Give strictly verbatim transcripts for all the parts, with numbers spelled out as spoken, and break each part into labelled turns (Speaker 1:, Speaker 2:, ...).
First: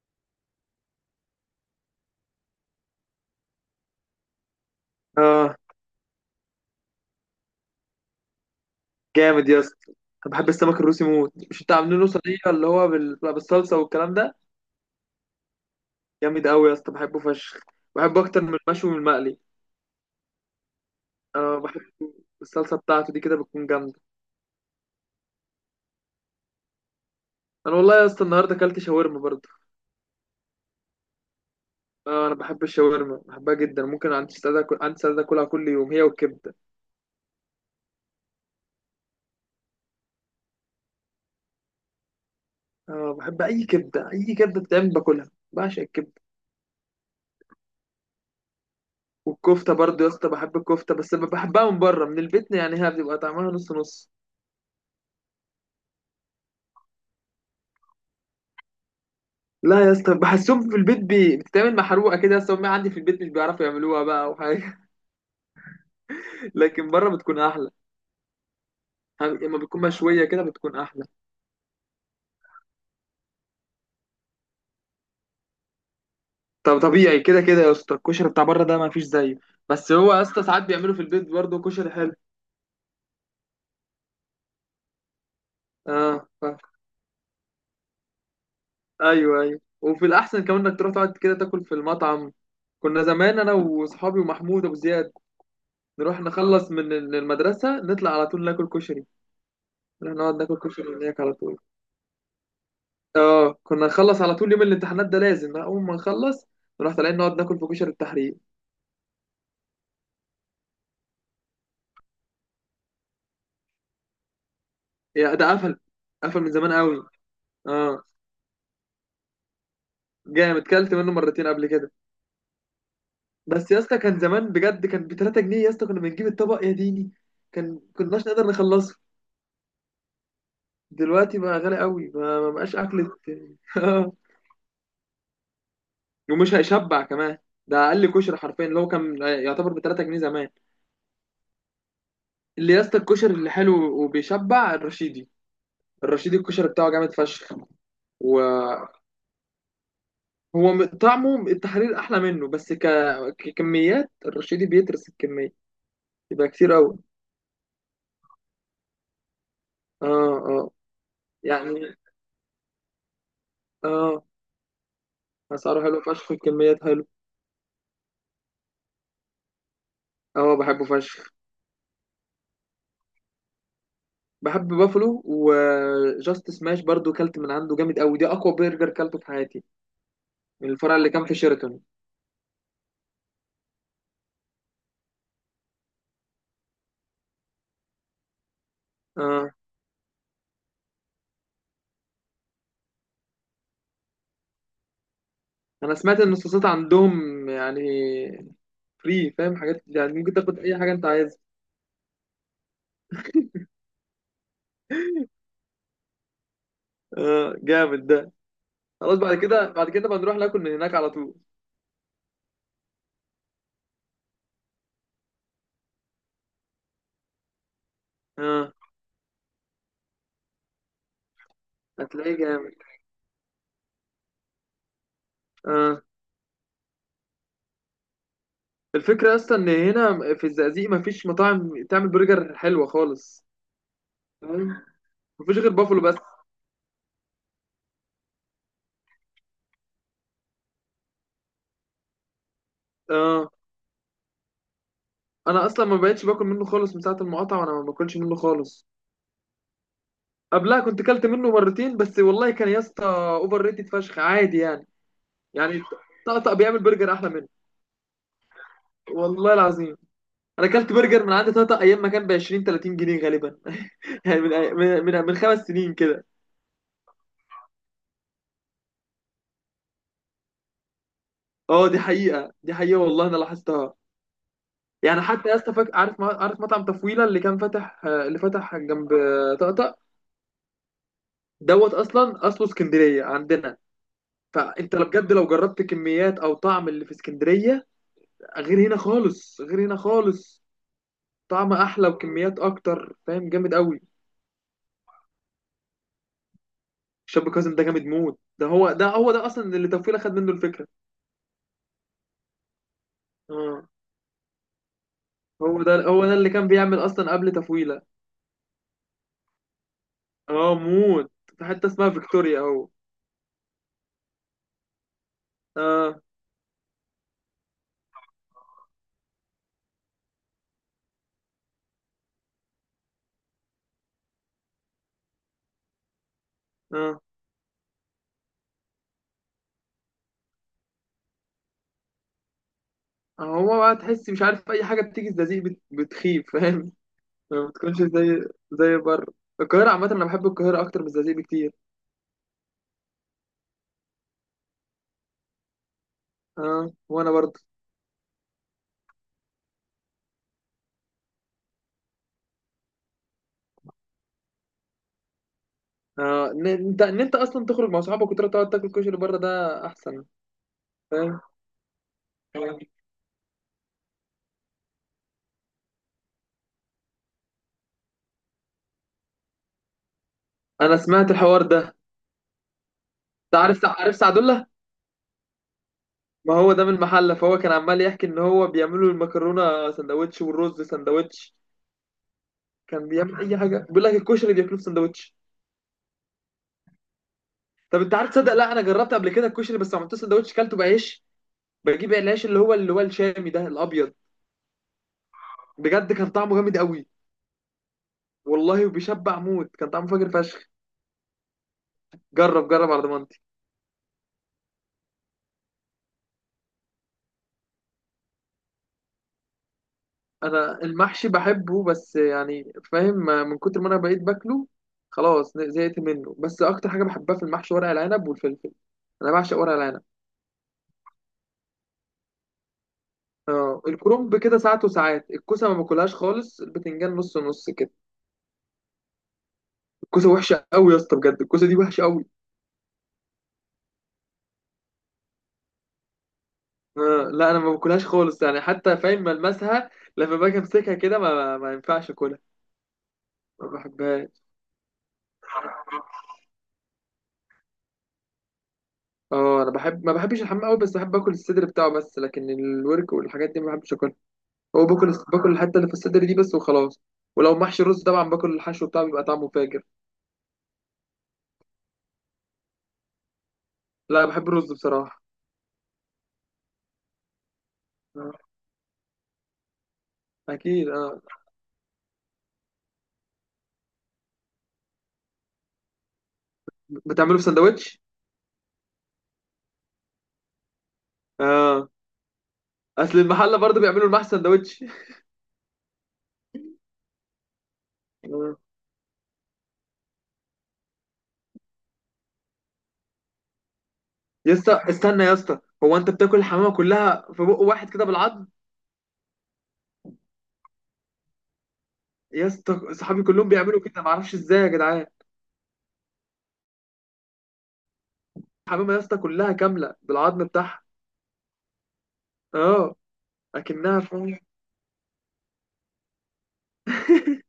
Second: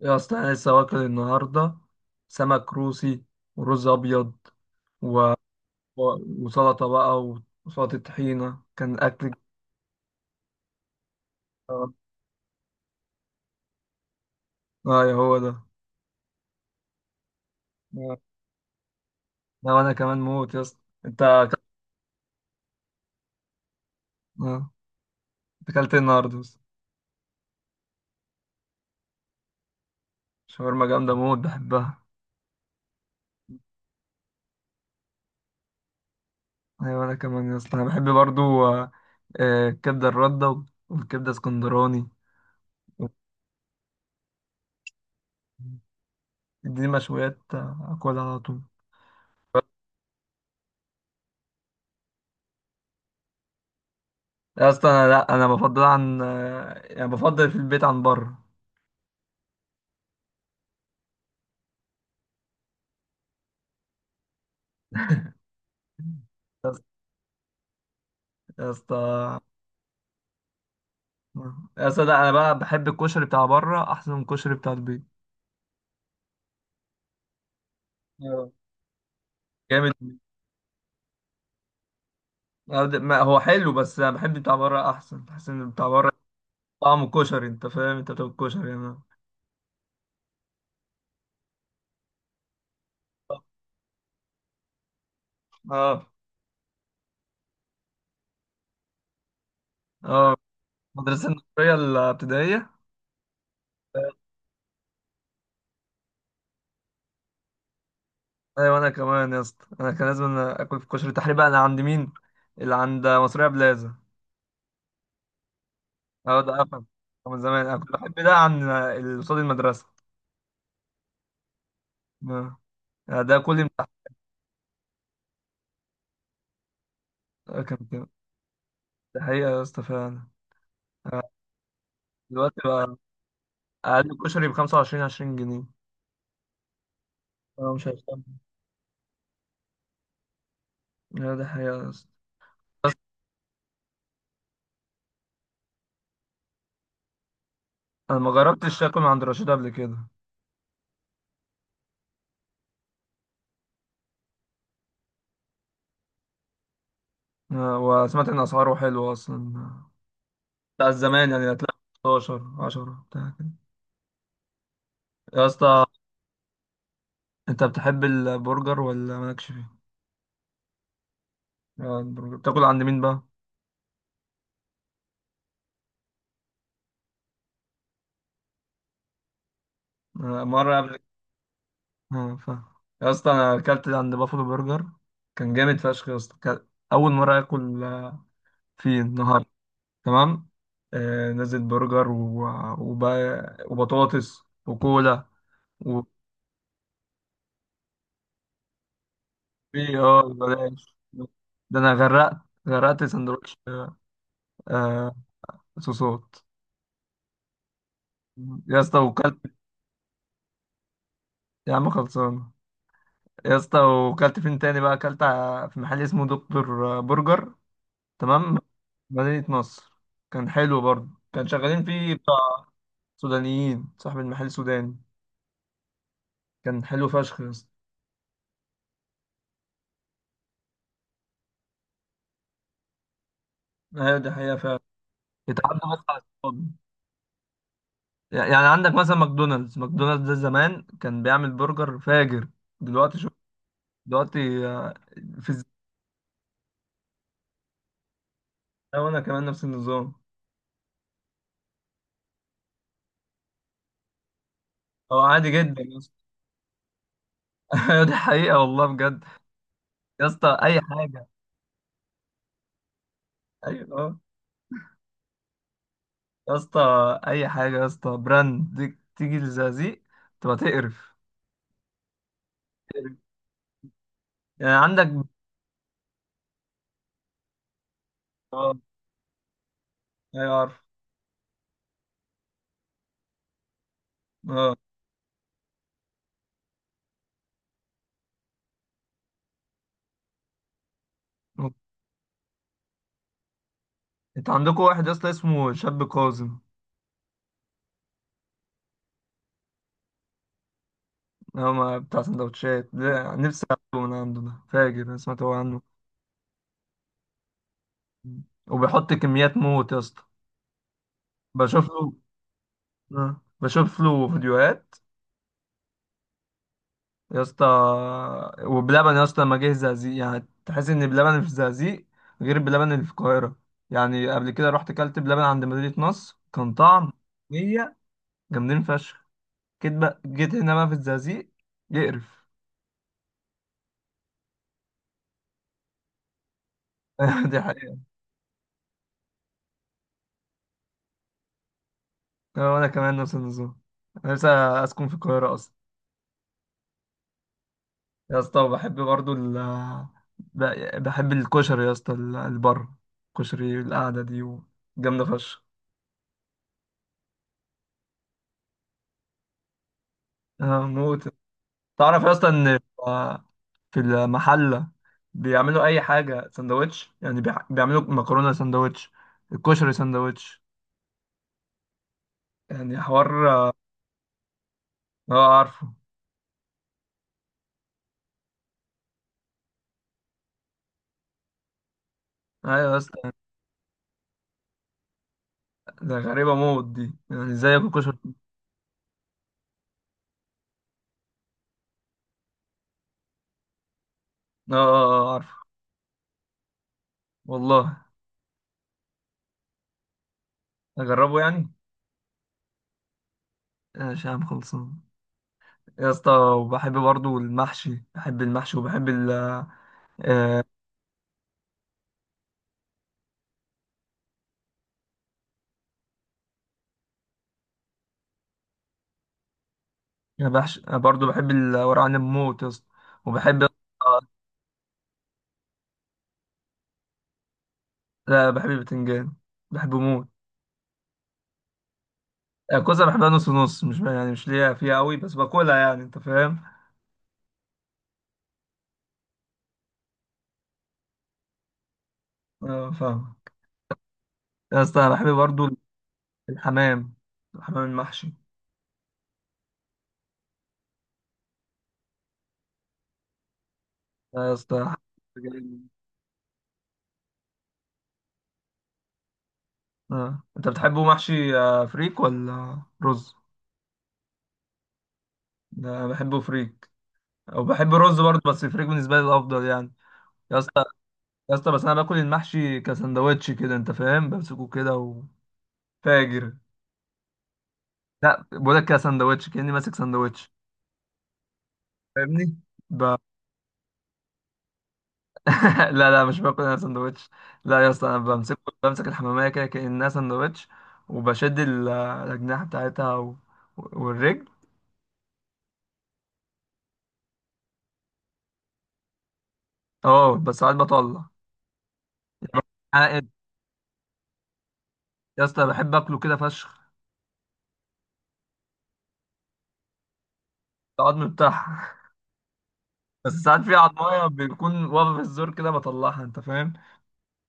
Speaker 1: يا اسطى انا لسه واكل النهارده سمك روسي ورز ابيض و...
Speaker 2: اه،
Speaker 1: و- وسلطه بقى. وسلطه طحينه كان اكل.
Speaker 2: جامد يا اسطى. انا بحب السمك الروسي موت. مش انت
Speaker 1: اه.
Speaker 2: عاملينه صينيه اللي هو بال- بتبقى بالصلصه والكلام ده.
Speaker 1: آه، يا هو ده.
Speaker 2: جامد قوي يا اسطى، بحبه فشخ.
Speaker 1: آه.
Speaker 2: بحبه اكتر من المشوي من المقلي.
Speaker 1: ده وانا كمان موت يا اسطى. انت
Speaker 2: اه
Speaker 1: أك-
Speaker 2: بحب الصلصه بتاعته دي كده بتكون جامده.
Speaker 1: آه. أنت اكلت إيه النهارده يا اسطى؟
Speaker 2: انا والله يا اسطى النهارده اكلت شاورما برضه.
Speaker 1: شاورما جامده موت بحبها.
Speaker 2: اه انا بحب الشاورما، بحبها جدا. ممكن عندي استعداد اكل، عندي استعداد اكلها كل يوم، هي والكبده.
Speaker 1: ايوه انا كمان يا اسطى، انا بحب برضو. آه، آه، الكبده الرده والكبده اسكندراني،
Speaker 2: اه بحب اي كبده، اي كبده بتتعمل باكلها، بعشق الكبده.
Speaker 1: دي مشويات آه، اكلها على طول.
Speaker 2: والكفته برضه يا اسطى بحب الكفته، بس بحبها من بره، من البيت يعني هي بتبقى طعمها نص نص.
Speaker 1: يا اسطى انا لا انا بفضل عن آه، يعني بفضل في البيت عن بره.
Speaker 2: لا يا اسطى بحسهم في البيت بي... بتتعمل محروقه كده. يا اسطى امي عندي في البيت مش بيعرفوا يعملوها بقى وحاجه.
Speaker 1: يا اسطى،
Speaker 2: لكن بره بتكون احلى.
Speaker 1: يا اسطى،
Speaker 2: لما بتكون مشويه كده بتكون احلى.
Speaker 1: يا اسطى، لا، انا بقى بحب الكشري بتاع بره احسن من الكشري بتاع البيت.
Speaker 2: طب طبيعي كده كده يا اسطى، الكشري بتاع
Speaker 1: آه.
Speaker 2: بره ده ما فيش زيه. بس
Speaker 1: جامد.
Speaker 2: هو يا اسطى ساعات بيعملوا في البيت برضه كشري حلو.
Speaker 1: أنا- د- ما هو حلو بس انا بحب بتاع بره احسن، بحس ان بتاع بره
Speaker 2: اه ف...
Speaker 1: طعمه كشري. انت فاهم انت بتاكل كشري انا.
Speaker 2: ايوه ايوه، وفي الاحسن كمان انك تروح تقعد كده تاكل في المطعم. كنا زمان انا وصحابي ومحمود ابو زياد
Speaker 1: اه
Speaker 2: نروح نخلص من المدرسه، نطلع على طول ناكل كشري، نروح نقعد
Speaker 1: اه.
Speaker 2: ناكل كشري هناك
Speaker 1: المدرسه
Speaker 2: على طول.
Speaker 1: النصريه الابتدائيه.
Speaker 2: اه كنا نخلص على طول يوم الامتحانات ده، لازم بقى اول ما نخلص نروح طالعين نقعد ناكل في كشري التحرير.
Speaker 1: ايوه انا كمان يا اسطى، انا كان لازم أنا اكل في كشري تحريبا انا عند مين؟ اللي عند مصريه بلازا.
Speaker 2: يا ده قفل،
Speaker 1: اه
Speaker 2: قفل
Speaker 1: ده
Speaker 2: من زمان
Speaker 1: قفل
Speaker 2: قوي.
Speaker 1: من زمان، انا كنت
Speaker 2: اه
Speaker 1: بحب ده عن اللي قصاد المدرسه.
Speaker 2: جامد، كلت منه مرتين قبل كده.
Speaker 1: آه. يعني ده كل
Speaker 2: بس يا
Speaker 1: امتحان.
Speaker 2: اسطى كان زمان بجد كان ب ثلاثة جنيه يا اسطى، كنا بنجيب الطبق يا ديني.
Speaker 1: آه، كان
Speaker 2: كان
Speaker 1: كده.
Speaker 2: كناش نقدر نخلصه.
Speaker 1: ده حقيقة يا اسطى فعلا. آه.
Speaker 2: دلوقتي بقى غالي قوي، ما ما
Speaker 1: دلوقتي
Speaker 2: بقاش
Speaker 1: بقى
Speaker 2: اكل. اه.
Speaker 1: أقل كشري بخمسة وعشرين، عشرين جنيه.
Speaker 2: ومش هيشبع كمان.
Speaker 1: أنا مش
Speaker 2: ده اقل
Speaker 1: هشتغل.
Speaker 2: كشري حرفيا اللي هو كان يعتبر ب تلات جنيه زمان.
Speaker 1: لا ده حقيقة يا اسطى.
Speaker 2: اللي يا
Speaker 1: بس
Speaker 2: اسطى الكشري اللي حلو وبيشبع الرشيدي. الرشيدي الكشري بتاعه جامد فشخ.
Speaker 1: أنا ما
Speaker 2: و...
Speaker 1: جربتش آكل من عند رشيد قبل كده.
Speaker 2: هو م- طعمه التحرير احلى منه، بس ك... ككميات الرشيدي بيترس الكميه، يبقى كتير قوي.
Speaker 1: آه، وسمعت إن أسعاره حلوة أصلا،
Speaker 2: اه اه،
Speaker 1: بتاع زمان يعني، هتلاقي
Speaker 2: يعني
Speaker 1: ستاشر عشرة بتاع كده.
Speaker 2: اه،
Speaker 1: يا
Speaker 2: اسعاره
Speaker 1: اسطى
Speaker 2: حلو فشخ، الكميات حلو.
Speaker 1: أنت بتحب البرجر ولا مالكش فيه؟
Speaker 2: اه بحبه فشخ.
Speaker 1: آه، البرجر بتاكل عند مين بقى؟
Speaker 2: بحب بافلو وجاست سماش برضو، كلت من عنده جامد قوي، دي اقوى برجر كلته في حياتي.
Speaker 1: آه،
Speaker 2: من
Speaker 1: مرة
Speaker 2: الفرع
Speaker 1: قبل.
Speaker 2: اللي كان في شيراتون.
Speaker 1: اه فاهم. يا اسطى أنا أكلت عند بافلو برجر، كان جامد فشخ يا اسطى، كان أول مرة آكل فيه النهاردة.
Speaker 2: اه
Speaker 1: تمام. آه، نزل برجر و... وبقى... وبطاطس وكولا
Speaker 2: انا
Speaker 1: و
Speaker 2: سمعت ان الصوصات عندهم يعني فري، فاهم؟ حاجات
Speaker 1: إيه،
Speaker 2: يعني
Speaker 1: اه
Speaker 2: ممكن تاخد اي حاجه
Speaker 1: بلاش،
Speaker 2: انت عايزها.
Speaker 1: ده انا غرقت، غرقت سندوتش. آه، صوصات.
Speaker 2: اه جامد ده.
Speaker 1: يا اسطى
Speaker 2: خلاص بعد
Speaker 1: وكلت،
Speaker 2: كده، بعد كده بنروح ناكل من هناك على طول.
Speaker 1: يا عم خلصان. يا اسطى وكلت فين تاني بقى؟ اكلت ع- في محل اسمه دكتور برجر. تمام.
Speaker 2: اه
Speaker 1: مدينة نصر. كان حلو برضه، كان شغالين فيه بتاع
Speaker 2: هتلاقيه جامد.
Speaker 1: سودانيين، صاحب المحل سوداني.
Speaker 2: آه.
Speaker 1: كان حلو فشخ يا اسطى.
Speaker 2: الفكرة أصلا إن هنا في الزقازيق مفيش مطاعم تعمل برجر حلوة خالص.
Speaker 1: ايوه دي حقيقة فعلا.
Speaker 2: تمام؟ مفيش غير
Speaker 1: اتعدى
Speaker 2: بافلو
Speaker 1: بس
Speaker 2: بس.
Speaker 1: على الصحاب. يعني عندك مثلا ماكدونالدز، ماكدونالدز ده زمان كان بيعمل برجر فاجر، دلوقتي شوف.
Speaker 2: آه.
Speaker 1: دلوقتي آه، في
Speaker 2: أنا
Speaker 1: الزمن
Speaker 2: أصلا ما بقتش باكل منه خالص من ساعة المقاطعة، وأنا ما باكلش منه خالص.
Speaker 1: ده. وانا كمان نفس النظام.
Speaker 2: قبلها كنت كلت منه مرتين بس، والله كان يا اسطى أوفر ريتد فشخ، عادي يعني.
Speaker 1: هو عادي جدا
Speaker 2: يعني
Speaker 1: يا اسطى.
Speaker 2: طقطق بيعمل برجر أحلى منه،
Speaker 1: أيوة دي حقيقة والله بجد.
Speaker 2: والله العظيم.
Speaker 1: يا اسطى
Speaker 2: أنا
Speaker 1: اي
Speaker 2: كلت برجر
Speaker 1: حاجة.
Speaker 2: من عند طقطق أيام ما كان ب عشرين تلاتين جنيه غالبا.
Speaker 1: ايوه اه.
Speaker 2: يعني من من من من خمس سنين كده.
Speaker 1: يا اسطى اي حاجة يا اسطى براند دي- تيجي لزقازيق تبقى تقرف.
Speaker 2: اه دي حقيقة، دي حقيقة والله
Speaker 1: تقرف.
Speaker 2: أنا لاحظتها.
Speaker 1: يعني عندك.
Speaker 2: يعني حتى يا اسطى فاكر، عارف ما- عارف مطعم تفويله اللي كان فاتح، آه، اللي
Speaker 1: اه
Speaker 2: فتح جنب آه، طقطق؟
Speaker 1: ايوه عارف.
Speaker 2: دوت اصلا اصله اسكندريه عندنا.
Speaker 1: اه
Speaker 2: فانت لو بجد لو جربت كميات او طعم اللي في اسكندريه، غير هنا خالص، غير هنا خالص. طعم احلى وكميات اكتر، فاهم؟ جامد قوي.
Speaker 1: انت عندكم واحد يا اسطى اسمه شاب كاظم.
Speaker 2: الشاب كاظم ده جامد موت. ده هو ده هو ده اصلا اللي تفويله خد منه الفكره.
Speaker 1: هو ما- بتاع سندوتشات ده، نفسي
Speaker 2: اه،
Speaker 1: اكله من عنده، ده فاجر انا سمعت هو عنه.
Speaker 2: هو ده هو ده اللي كان بيعمل اصلا قبل تفويله.
Speaker 1: وبيحط كميات موت يا اسطى.
Speaker 2: اه موت. في
Speaker 1: بشوف
Speaker 2: حته
Speaker 1: له.
Speaker 2: اسمها فيكتوريا اهو.
Speaker 1: آه. بشوف له فيديوهات.
Speaker 2: اه
Speaker 1: يا اسطى وبلبن، يا اسطى لما جه الزقازيق يعني تحس ان بلبن اللي في الزقازيق غير بلبن اللي في القاهرة. يعني قبل كده رحت كلت بلبن عند مدينة نصر، كان طعم،
Speaker 2: اه.
Speaker 1: هي جامدين فشخ. جيت بقى، جيت هنا بقى في الزقازيق، يقرف.
Speaker 2: هو بقى تحس مش عارف، اي حاجه بتيجي الزقازيق بت- بتخيب، فاهم؟
Speaker 1: دي
Speaker 2: ما بتكونش
Speaker 1: حقيقة.
Speaker 2: زي، زي بره. القاهره عامه انا بحب القاهره اكتر من الزقازيق بكتير.
Speaker 1: آه، وانا كمان نفس النظام. انا لسه اسكن في القاهرة اصلا.
Speaker 2: اه وانا برضه.
Speaker 1: يا اسطى وبحب برضو ال ب- بحب الكشري يا اسطى، ال- البر كشري القعدة دي جامدة فشخ.
Speaker 2: اه ان انت ان انت اصلا تخرج مع صحابك وتروح تقعد تاكل كشري بره، ده احسن.
Speaker 1: آه، موت.
Speaker 2: فاهم؟
Speaker 1: تعرف يا اسطى ان في المحلة بيعملوا اي حاجة سندوتش، يعني بيع- بيعملوا مكرونة سندوتش، الكشري سندوتش.
Speaker 2: انا سمعت الحوار ده.
Speaker 1: يعني حوار
Speaker 2: انت
Speaker 1: اه.
Speaker 2: عارف عارف سعد الله؟
Speaker 1: آه، عارفه.
Speaker 2: ما هو ده من المحله، فهو كان عمال يحكي ان هو بيعملوا المكرونه سندوتش والرز سندوتش.
Speaker 1: ايوه يا
Speaker 2: كان
Speaker 1: اسطى.
Speaker 2: بيعمل اي حاجه، بيقول لك الكشري بياكلوه في سندوتش.
Speaker 1: ده غريبة موت دي، يعني ازاي اكل
Speaker 2: طب انت
Speaker 1: كشري؟
Speaker 2: عارف تصدق؟ لا انا جربت قبل كده الكشري، بس ما عملتوش سندوتش، كلته بعيش. بجيب العيش اللي هو، اللي هو الشامي ده الابيض.
Speaker 1: اه اه آه، عارفه.
Speaker 2: بجد كان طعمه جامد قوي،
Speaker 1: والله
Speaker 2: والله. وبيشبع موت، كان طعمه فاجر فشخ.
Speaker 1: اجربه يعني.
Speaker 2: جرب جرب، على ضمانتي.
Speaker 1: ماشي يا عم خلصان. يا اسطى وبحب برضو المحشي، بحب المحشي وبحب ال آه،
Speaker 2: انا المحشي بحبه، بس يعني فاهم، من كتر ما انا بقيت باكله خلاص زهقت منه. بس اكتر حاجه بحبها في المحشي ورق العنب والفلفل، انا بعشق ورق العنب.
Speaker 1: بحش برضو بحب الورق عنب موت يا اسطى. وبحب آه،
Speaker 2: اه الكرنب كده ساعات وساعات، الكوسه ما باكلهاش خالص، البتنجان نص نص كده.
Speaker 1: لا بحب البتنجان، بحبه موت.
Speaker 2: الكوسه وحشه قوي يا اسطى بجد، الكوسه دي وحشه قوي.
Speaker 1: الكوسة بحبها نص نص، مش يعني مش ليا فيها قوي بس باكلها يعني انت فاهم.
Speaker 2: آه، لا انا ما باكلهاش خالص، يعني حتى فاهم ملمسها، لما باجي امسكها كده ما, ما ينفعش اكلها.
Speaker 1: اه فاهم.
Speaker 2: ما بحبهاش.
Speaker 1: يا اسطى أنا بحب برضو الحمام، الحمام المحشي
Speaker 2: اه انا بحب، ما بحبش الحمام قوي، بس بحب اكل الصدر بتاعه بس، لكن الورك والحاجات دي ما بحبش اكلها.
Speaker 1: يا
Speaker 2: هو
Speaker 1: اسطى.
Speaker 2: باكل باكل الحته اللي
Speaker 1: جامد.
Speaker 2: في الصدر دي بس وخلاص. ولو محشي رز طبعا باكل الحشو بتاعه، بيبقى طعمه فاجر.
Speaker 1: اه انت بتحبه محشي آه، فريك ولا رز؟
Speaker 2: لا بحب الرز بصراحه.
Speaker 1: ده أنا بحبه فريك، او بحب الرز
Speaker 2: آه،
Speaker 1: برضو بس الفريك بالنسبة لي الافضل يعني. يا اسطى.
Speaker 2: اكيد اه.
Speaker 1: يا اسطى بس انا باكل المحشي كسندوتش كده انت فاهم، بمسكه كده وفاجر.
Speaker 2: بتعمله في سندوتش؟
Speaker 1: لا بقول لك كسندوتش، كاني ماسك سندوتش،
Speaker 2: اه
Speaker 1: فاهمني؟ ب...
Speaker 2: اصل المحله برضه بيعملوا المحشي سندوتش.
Speaker 1: لا لا مش باكل انا سندوتش. لا يا اسطى انا
Speaker 2: آه.
Speaker 1: بمسك بمسك الحماميه كده كانها سندوتش، وبشد ال- الاجنحه بتاعتها و... والرجل.
Speaker 2: يا اسطى استنى يا اسطى، هو انت بتاكل الحمامه كلها في بق واحد كده بالعض؟
Speaker 1: اه بس ساعات بطلع
Speaker 2: يا اسطى صحابي
Speaker 1: عائد.
Speaker 2: كلهم بيعملوا كده، معرفش ازاي يا جدعان.
Speaker 1: يا اسطى بحب اكله كده فشخ.
Speaker 2: حمامه يا اسطى كلها كامله بالعظم بتاعها.
Speaker 1: العظم بتاعها.
Speaker 2: اه
Speaker 1: بس ساعات في
Speaker 2: اكنها
Speaker 1: عضمايه
Speaker 2: فاهم.
Speaker 1: بيكون واقفه في الزور كده بطلعها انت فاهم.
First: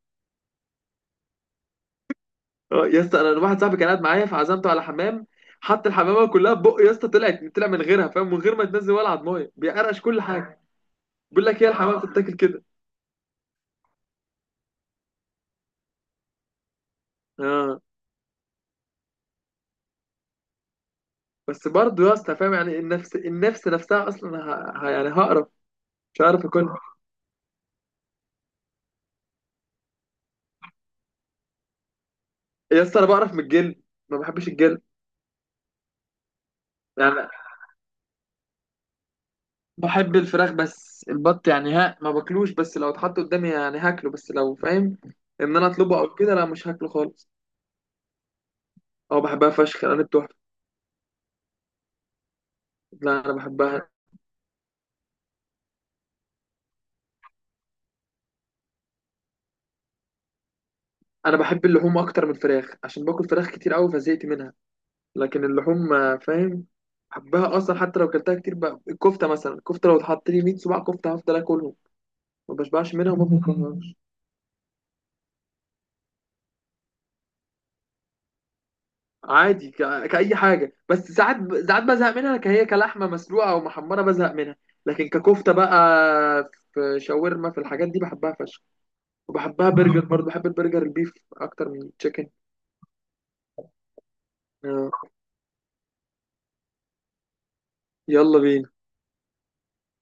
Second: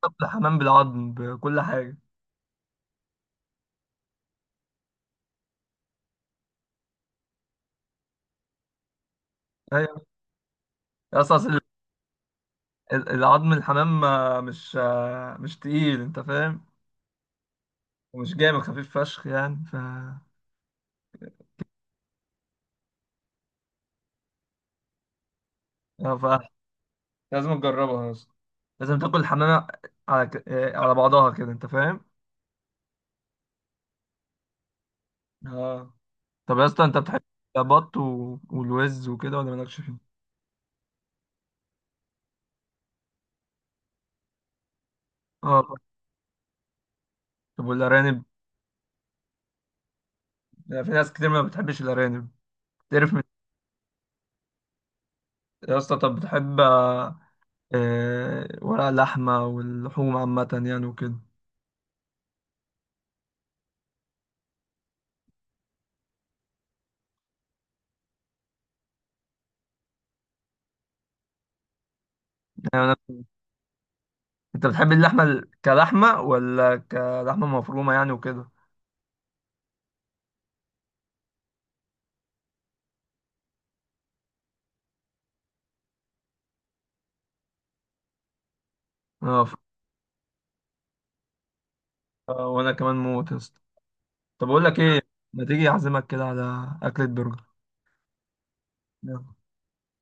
Speaker 1: طب الحمام بالعظم بكل حاجه.
Speaker 2: اه يا اسطى انا واحد صاحبي كان قاعد معايا فعزمته على حمام، حط الحمامه كلها في بقه يا اسطى، طلعت طلع من غيرها فاهم، من غير ما تنزل ولا عضمايه، بيقرقش
Speaker 1: أيوة.
Speaker 2: كل حاجه.
Speaker 1: يا اسطى
Speaker 2: بيقول
Speaker 1: أصل
Speaker 2: لك هي الحمامه بتتاكل كده.
Speaker 1: ال- العظم الحمام آه، مش آه، مش تقيل انت فاهم،
Speaker 2: اه
Speaker 1: ومش جامد، خفيف فشخ يعني. ف
Speaker 2: بس برضه يا اسطى فاهم يعني، النفس النفس نفسها اصلا ه... ه... يعني هقرف،
Speaker 1: آه،
Speaker 2: مش
Speaker 1: ف
Speaker 2: هعرف اكلها.
Speaker 1: لازم تجربها اصلا، لازم تاكل الحمامة على ك... آه، على بعضها كده انت فاهم.
Speaker 2: يا اسطى انا بقرف من الجلد، ما بحبش الجلد.
Speaker 1: اه. طب يا اسطى انت
Speaker 2: يعني
Speaker 1: بتحب البط و... والوز وكده ولا مالكش فيه؟
Speaker 2: بحب الفراخ، بس البط يعني ها ما باكلوش، بس لو اتحط قدامي يعني هاكله، بس لو فاهم ان
Speaker 1: اه.
Speaker 2: انا اطلبه او كده لا مش هاكله خالص.
Speaker 1: طب والارانب؟
Speaker 2: اه بحبها فشخ، انا بتحفه.
Speaker 1: آه، في ناس كتير ما بتحبش الارانب.
Speaker 2: لا
Speaker 1: تعرف من...
Speaker 2: انا بحبها.
Speaker 1: يا اسطى طب بتحب آه، آه، ورق اللحمة واللحوم عامة يعني وكده؟
Speaker 2: انا بحب اللحوم اكتر من الفراخ عشان باكل فراخ كتير قوي فزهقت منها. لكن اللحوم آه، فاهم، بحبها اصلا. حتى لو اكلتها كتير بقى، الكفته مثلا، الكفته لو اتحط لي ميت صباع كفته هفضل اكلهم، ما بشبعش
Speaker 1: يعني
Speaker 2: منها وما باكل.
Speaker 1: انت بتحب اللحمه ال- كلحمه ولا كلحمه مفرومه يعني وكده؟
Speaker 2: عادي ك- كأي حاجة، بس ساعات ب- ساعات بزهق منها كهي كلحمة مسلوقة أو محمرة بزهق منها. لكن ككفتة بقى، في شاورما، في الحاجات دي بحبها فشخ.
Speaker 1: اه ف...
Speaker 2: وبحبها برجر برضه، بحب البرجر البيف أكتر من التشيكن.
Speaker 1: آه، وانا كمان موت يا اسطى. طب اقول لك
Speaker 2: آه.
Speaker 1: ايه، ما تيجي اعزمك كده على اكله برجر.
Speaker 2: يلا بينا.
Speaker 1: يلا.